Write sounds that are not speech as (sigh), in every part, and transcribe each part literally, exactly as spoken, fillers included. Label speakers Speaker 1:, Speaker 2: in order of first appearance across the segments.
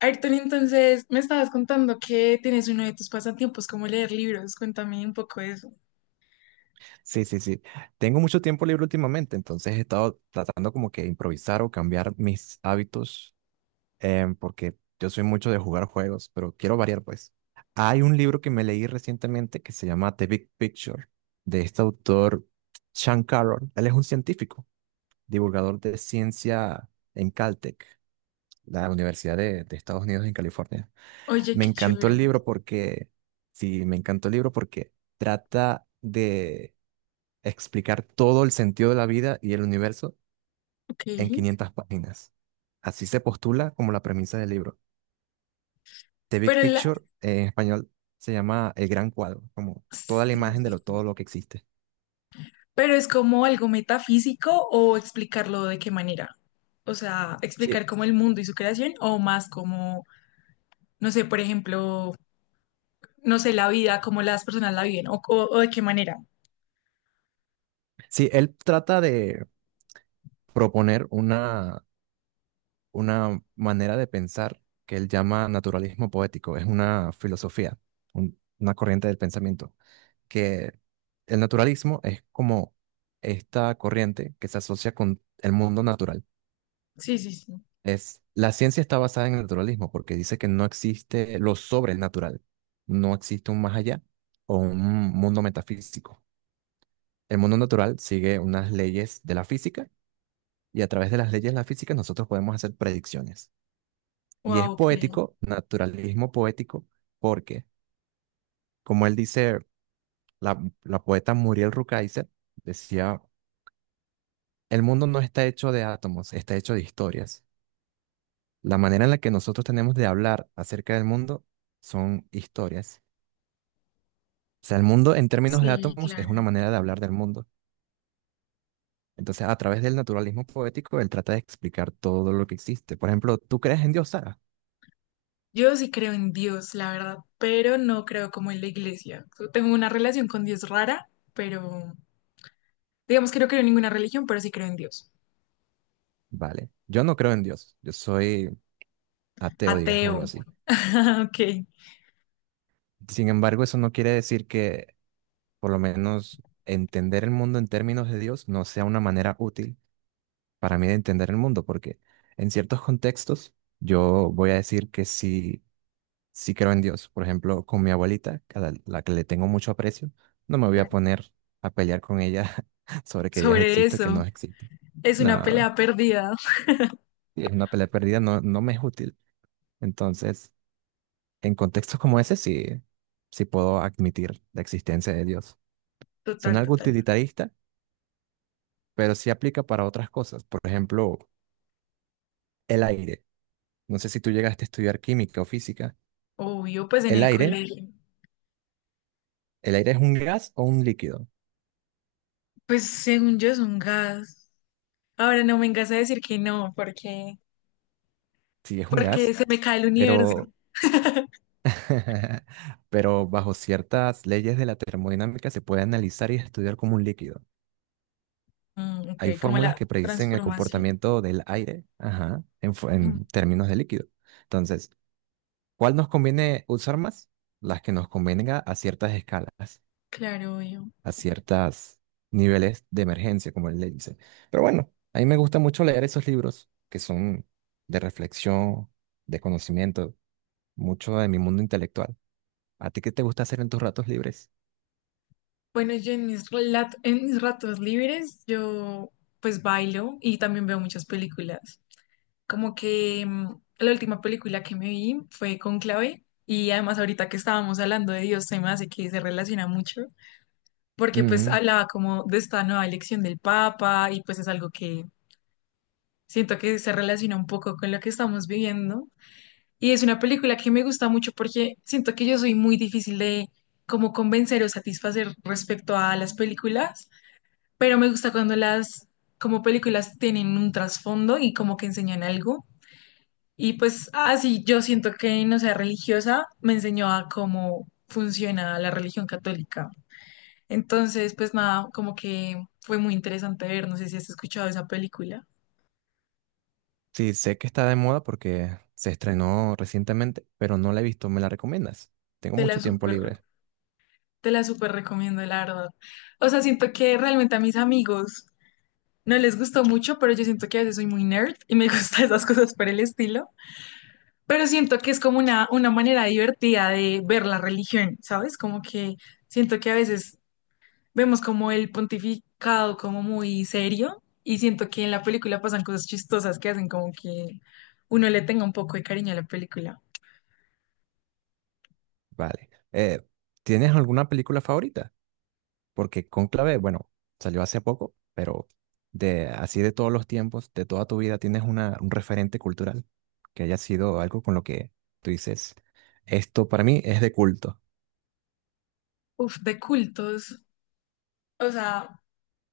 Speaker 1: Ayrton, entonces me estabas contando que tienes uno de tus pasatiempos como leer libros. Cuéntame un poco de eso.
Speaker 2: Sí, sí, sí. Tengo mucho tiempo libre últimamente, entonces he estado tratando como que improvisar o cambiar mis hábitos, em, porque yo soy mucho de jugar juegos, pero quiero variar, pues. Hay un libro que me leí recientemente que se llama The Big Picture, de este autor Sean Carroll. Él es un científico, divulgador de ciencia en Caltech, la Universidad de, de Estados Unidos en California.
Speaker 1: Oye,
Speaker 2: Me
Speaker 1: qué
Speaker 2: encantó
Speaker 1: chévere.
Speaker 2: el libro porque, sí, me encantó el libro porque trata de explicar todo el sentido de la vida y el universo
Speaker 1: Ok.
Speaker 2: en quinientas páginas. Así se postula como la premisa del libro. The Big
Speaker 1: Pero la...
Speaker 2: Picture, eh, en español, se llama el gran cuadro, como toda la
Speaker 1: sí,
Speaker 2: imagen de
Speaker 1: sí,
Speaker 2: lo,
Speaker 1: sí.
Speaker 2: todo lo que existe.
Speaker 1: Pero es como algo metafísico o explicarlo de qué manera. O sea, explicar
Speaker 2: Sí,
Speaker 1: como el mundo y su creación o más como, no sé, por ejemplo, no sé, la vida, cómo las personas la viven o, o o de qué manera.
Speaker 2: sí, él trata de proponer una, una manera de pensar que él llama naturalismo poético. Es una filosofía, un- una corriente del pensamiento, que el naturalismo es como esta corriente que se asocia con el mundo natural.
Speaker 1: Sí, sí, sí.
Speaker 2: Es, la ciencia está basada en el naturalismo porque dice que no existe lo sobrenatural, no existe un más allá o un mundo metafísico. El mundo natural sigue unas leyes de la física y a través de las leyes de la física nosotros podemos hacer predicciones. Y es
Speaker 1: Wow, ok.
Speaker 2: poético, naturalismo poético, porque como él dice, la, la poeta Muriel Rukeyser decía, el mundo no está hecho de átomos, está hecho de historias. La manera en la que nosotros tenemos de hablar acerca del mundo son historias. O sea, el mundo en términos de
Speaker 1: Sí,
Speaker 2: átomos es
Speaker 1: claro.
Speaker 2: una manera de hablar del mundo. Entonces, a través del naturalismo poético, él trata de explicar todo lo que existe. Por ejemplo, ¿tú crees en Dios, Sara?
Speaker 1: Yo sí creo en Dios, la verdad, pero no creo como en la iglesia. Yo tengo una relación con Dios rara, pero digamos que no creo en ninguna religión, pero sí creo en Dios.
Speaker 2: Vale. Yo no creo en Dios. Yo soy ateo, digámoslo
Speaker 1: Ateo.
Speaker 2: así.
Speaker 1: (laughs) Ok.
Speaker 2: Sin embargo, eso no quiere decir que, por lo menos, entender el mundo en términos de Dios no sea una manera útil para mí de entender el mundo, porque en ciertos contextos yo voy a decir que sí, sí creo en Dios. Por ejemplo, con mi abuelita, a la, la que le tengo mucho aprecio, no me voy a
Speaker 1: Claro.
Speaker 2: poner a pelear con ella (laughs) sobre que Dios
Speaker 1: Sobre
Speaker 2: existe o que
Speaker 1: eso.
Speaker 2: no existe.
Speaker 1: Es una
Speaker 2: No,
Speaker 1: pelea perdida. (laughs)
Speaker 2: sí, es una pelea perdida, no, no me es útil. Entonces, en contextos como ese, sí, sí puedo admitir la existencia de Dios.
Speaker 1: Total,
Speaker 2: Suena algo
Speaker 1: total.
Speaker 2: utilitarista, pero sí aplica para otras cosas. Por ejemplo, el aire. No sé si tú llegaste a estudiar química o física.
Speaker 1: Obvio, pues en
Speaker 2: El
Speaker 1: el
Speaker 2: aire,
Speaker 1: colegio.
Speaker 2: ¿el aire es un gas o un líquido?
Speaker 1: Pues según yo es un gas. Ahora no me vengas a decir que no, porque,
Speaker 2: Sí, es un
Speaker 1: porque
Speaker 2: gas,
Speaker 1: se me cae el universo.
Speaker 2: pero
Speaker 1: (laughs)
Speaker 2: (laughs) pero bajo ciertas leyes de la termodinámica se puede analizar y estudiar como un líquido.
Speaker 1: Mm, ok,
Speaker 2: Hay
Speaker 1: como
Speaker 2: fórmulas
Speaker 1: la
Speaker 2: que predicen el
Speaker 1: transformación.
Speaker 2: comportamiento del aire, ajá, en, fu-
Speaker 1: Mm,
Speaker 2: en términos de líquido. Entonces, ¿cuál nos conviene usar más? Las que nos convenga a ciertas escalas,
Speaker 1: claro, obvio.
Speaker 2: a ciertos niveles de emergencia, como él le dice. Pero bueno, a mí me gusta mucho leer esos libros que son de reflexión, de conocimiento, mucho de mi mundo intelectual. ¿A ti qué te gusta hacer en tus ratos libres?
Speaker 1: Bueno, yo en mis, relat- en mis ratos libres, yo pues bailo y también veo muchas películas. Como que mm, la última película que me vi fue Conclave y además ahorita que estábamos hablando de Dios, se me hace que se relaciona mucho porque pues hablaba como de esta nueva elección del Papa y pues es algo que siento que se relaciona un poco con lo que estamos viviendo. Y es una película que me gusta mucho porque siento que yo soy muy difícil de como convencer o satisfacer respecto a las películas, pero me gusta cuando las como películas tienen un trasfondo y como que enseñan algo. Y pues así yo siento que no sea religiosa, me enseñó a cómo funciona la religión católica. Entonces, pues nada, como que fue muy interesante ver, no sé si has escuchado esa película.
Speaker 2: Sí, sé que está de moda porque se estrenó recientemente, pero no la he visto. ¿Me la recomiendas? Tengo
Speaker 1: Te la
Speaker 2: mucho tiempo
Speaker 1: súper,
Speaker 2: libre.
Speaker 1: te la súper recomiendo, la verdad. O sea, siento que realmente a mis amigos no les gustó mucho, pero yo siento que a veces soy muy nerd y me (laughs) gustan esas cosas por el estilo. Pero siento que es como una, una manera divertida de ver la religión, ¿sabes? Como que siento que a veces vemos como el pontificado como muy serio y siento que en la película pasan cosas chistosas que hacen como que uno le tenga un poco de cariño a la película.
Speaker 2: Vale. Eh, ¿tienes alguna película favorita? Porque Cónclave, bueno, salió hace poco, pero de así de todos los tiempos, de toda tu vida, ¿tienes una, un referente cultural que haya sido algo con lo que tú dices, esto para mí es de culto?
Speaker 1: Uf, de cultos. O sea,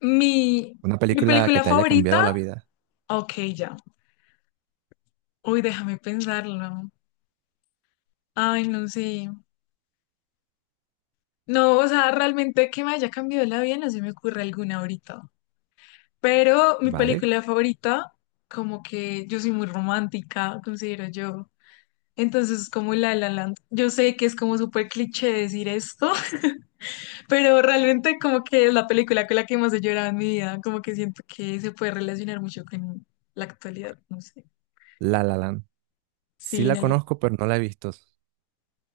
Speaker 1: mi,
Speaker 2: Una
Speaker 1: mi
Speaker 2: película que
Speaker 1: película
Speaker 2: te haya
Speaker 1: favorita,
Speaker 2: cambiado la vida,
Speaker 1: ok, ya. Uy, déjame pensarlo. Ay, no sé. No, o sea, realmente que me haya cambiado la vida, no se me ocurre alguna ahorita. Pero mi
Speaker 2: ¿vale?
Speaker 1: película favorita, como que yo soy muy romántica, considero yo. Entonces, es como La La Land. Yo sé que es como súper cliché decir esto, (laughs) pero realmente como que es la película con la que más he llorado en mi vida. Como que siento que se puede relacionar mucho con la actualidad, no sé.
Speaker 2: La La Land. Sí
Speaker 1: Sí,
Speaker 2: la
Speaker 1: no le-
Speaker 2: conozco, pero no la he visto.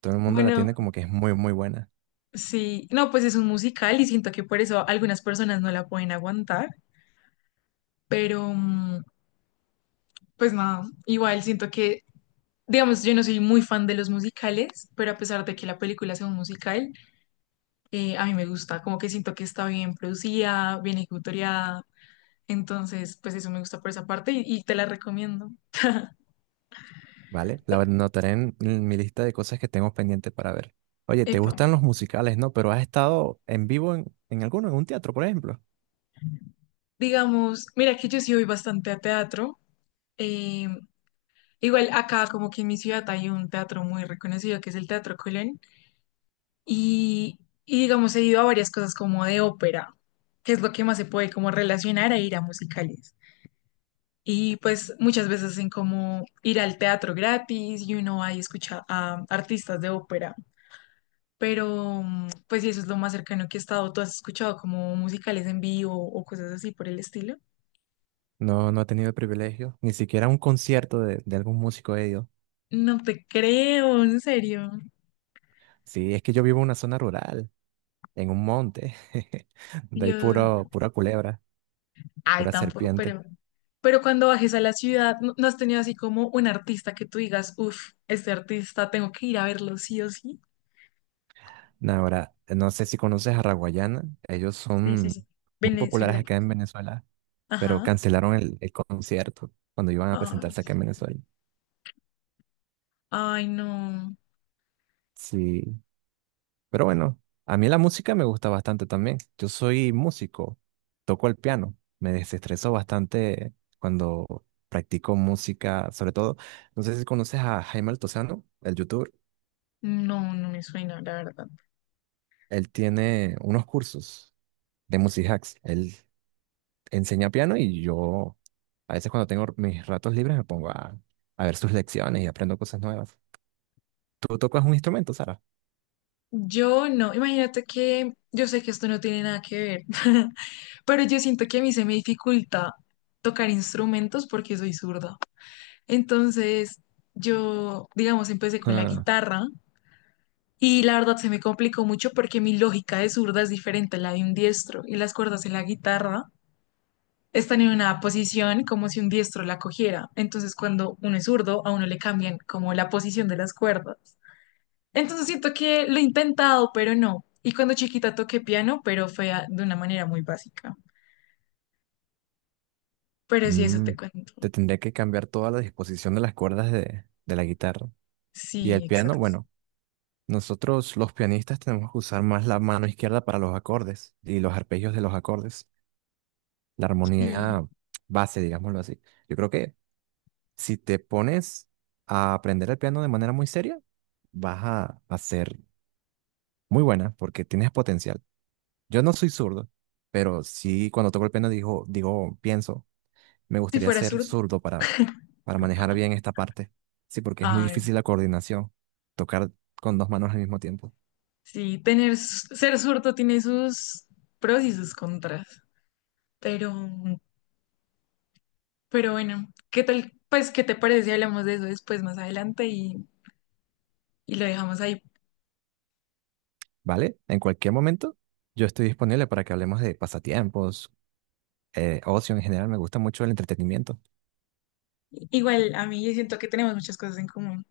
Speaker 2: Todo el mundo la tiene
Speaker 1: Bueno,
Speaker 2: como que es muy, muy buena.
Speaker 1: sí. No, pues es un musical y siento que por eso algunas personas no la pueden aguantar, pero, mm, pues nada, igual siento que, digamos, yo no soy muy fan de los musicales, pero a pesar de que la película sea un musical, eh, a mí me gusta, como que siento que está bien producida, bien ejecutoriada, entonces, pues eso me gusta por esa parte y, y te la recomiendo.
Speaker 2: ¿Vale? La anotaré en, en mi lista de cosas que tengo pendientes para ver. Oye, ¿te
Speaker 1: Epa.
Speaker 2: gustan los musicales, no? Pero has estado en vivo en, en alguno, en un teatro, por ejemplo.
Speaker 1: Digamos, mira que yo sí voy bastante a teatro. eh, Igual acá como que en mi ciudad hay un teatro muy reconocido que es el Teatro Colón y, y digamos he ido a varias cosas como de ópera, que es lo que más se puede como relacionar a ir a musicales. Y pues muchas veces hacen como ir al teatro gratis y uno va y escucha a artistas de ópera. Pero mm, pues sí, eso es lo más cercano que he estado. ¿Tú has escuchado como musicales en vivo o cosas así por el estilo?
Speaker 2: No, no he tenido el privilegio, ni siquiera a un concierto de, de algún músico he ido.
Speaker 1: No te creo, en serio.
Speaker 2: Sí, es que yo vivo en una zona rural, en un monte, (laughs) de ahí
Speaker 1: Yo,
Speaker 2: puro, pura culebra,
Speaker 1: ay,
Speaker 2: pura
Speaker 1: tampoco,
Speaker 2: serpiente.
Speaker 1: pero, pero cuando bajes a la ciudad, ¿no, no has tenido así como un artista que tú digas, uff, este artista tengo que ir a verlo sí o sí?
Speaker 2: Nah. Ahora, no sé si conoces a Raguayana, ellos
Speaker 1: Sí, sí, sí.
Speaker 2: son muy populares
Speaker 1: Venezolano.
Speaker 2: acá en Venezuela, pero
Speaker 1: Ajá.
Speaker 2: cancelaron el, el concierto cuando iban a
Speaker 1: Ay,
Speaker 2: presentarse acá en Venezuela.
Speaker 1: ay, no.
Speaker 2: Sí. Pero bueno, a mí la música me gusta bastante también. Yo soy músico, toco el piano, me desestreso bastante cuando practico música, sobre todo, no sé si conoces a Jaime Altozano, el youtuber.
Speaker 1: No, no me suena, la verdad.
Speaker 2: Él tiene unos cursos de music hacks. Él enseña piano y yo a veces cuando tengo mis ratos libres me pongo a, a ver sus lecciones y aprendo cosas nuevas. ¿Tú tocas un instrumento, Sara?
Speaker 1: Yo no, imagínate que yo sé que esto no tiene nada que ver, (laughs) pero yo siento que a mí se me dificulta tocar instrumentos porque soy zurda. Entonces, yo, digamos, empecé con la
Speaker 2: (laughs)
Speaker 1: guitarra y la verdad se me complicó mucho porque mi lógica de zurda es diferente a la de un diestro y las cuerdas de la guitarra están en una posición como si un diestro la cogiera. Entonces, cuando uno es zurdo, a uno le cambian como la posición de las cuerdas. Entonces siento que lo he intentado, pero no. Y cuando chiquita toqué piano, pero fue a- de una manera muy básica.
Speaker 2: Ah,
Speaker 1: Pero sí, eso
Speaker 2: mm,
Speaker 1: te cuento.
Speaker 2: te tendré que cambiar toda la disposición de las cuerdas de de la guitarra. Y el
Speaker 1: Sí,
Speaker 2: piano,
Speaker 1: exacto.
Speaker 2: bueno, nosotros los pianistas tenemos que usar más la mano izquierda para los acordes y los arpegios de los acordes, la
Speaker 1: Sí.
Speaker 2: armonía base, digámoslo así. Yo creo que si te pones a aprender el piano de manera muy seria, vas a, a ser muy buena porque tienes potencial. Yo no soy zurdo, pero sí cuando toco el piano digo, digo, pienso, me
Speaker 1: Si
Speaker 2: gustaría
Speaker 1: fuera
Speaker 2: ser
Speaker 1: zurdo.
Speaker 2: zurdo para, para manejar bien esta parte. Sí, porque es muy
Speaker 1: Ay,
Speaker 2: difícil la coordinación, tocar con dos manos al mismo tiempo.
Speaker 1: sí, tener, s- ser zurdo tiene sus pros y sus contras. Pero, pero bueno, ¿qué tal? Pues, ¿qué te parece si hablamos de eso después, más adelante y, y lo dejamos ahí?
Speaker 2: ¿Vale? En cualquier momento, yo estoy disponible para que hablemos de pasatiempos, eh, ocio en general. Me gusta mucho el entretenimiento.
Speaker 1: Igual, a mí yo siento que tenemos muchas cosas en común.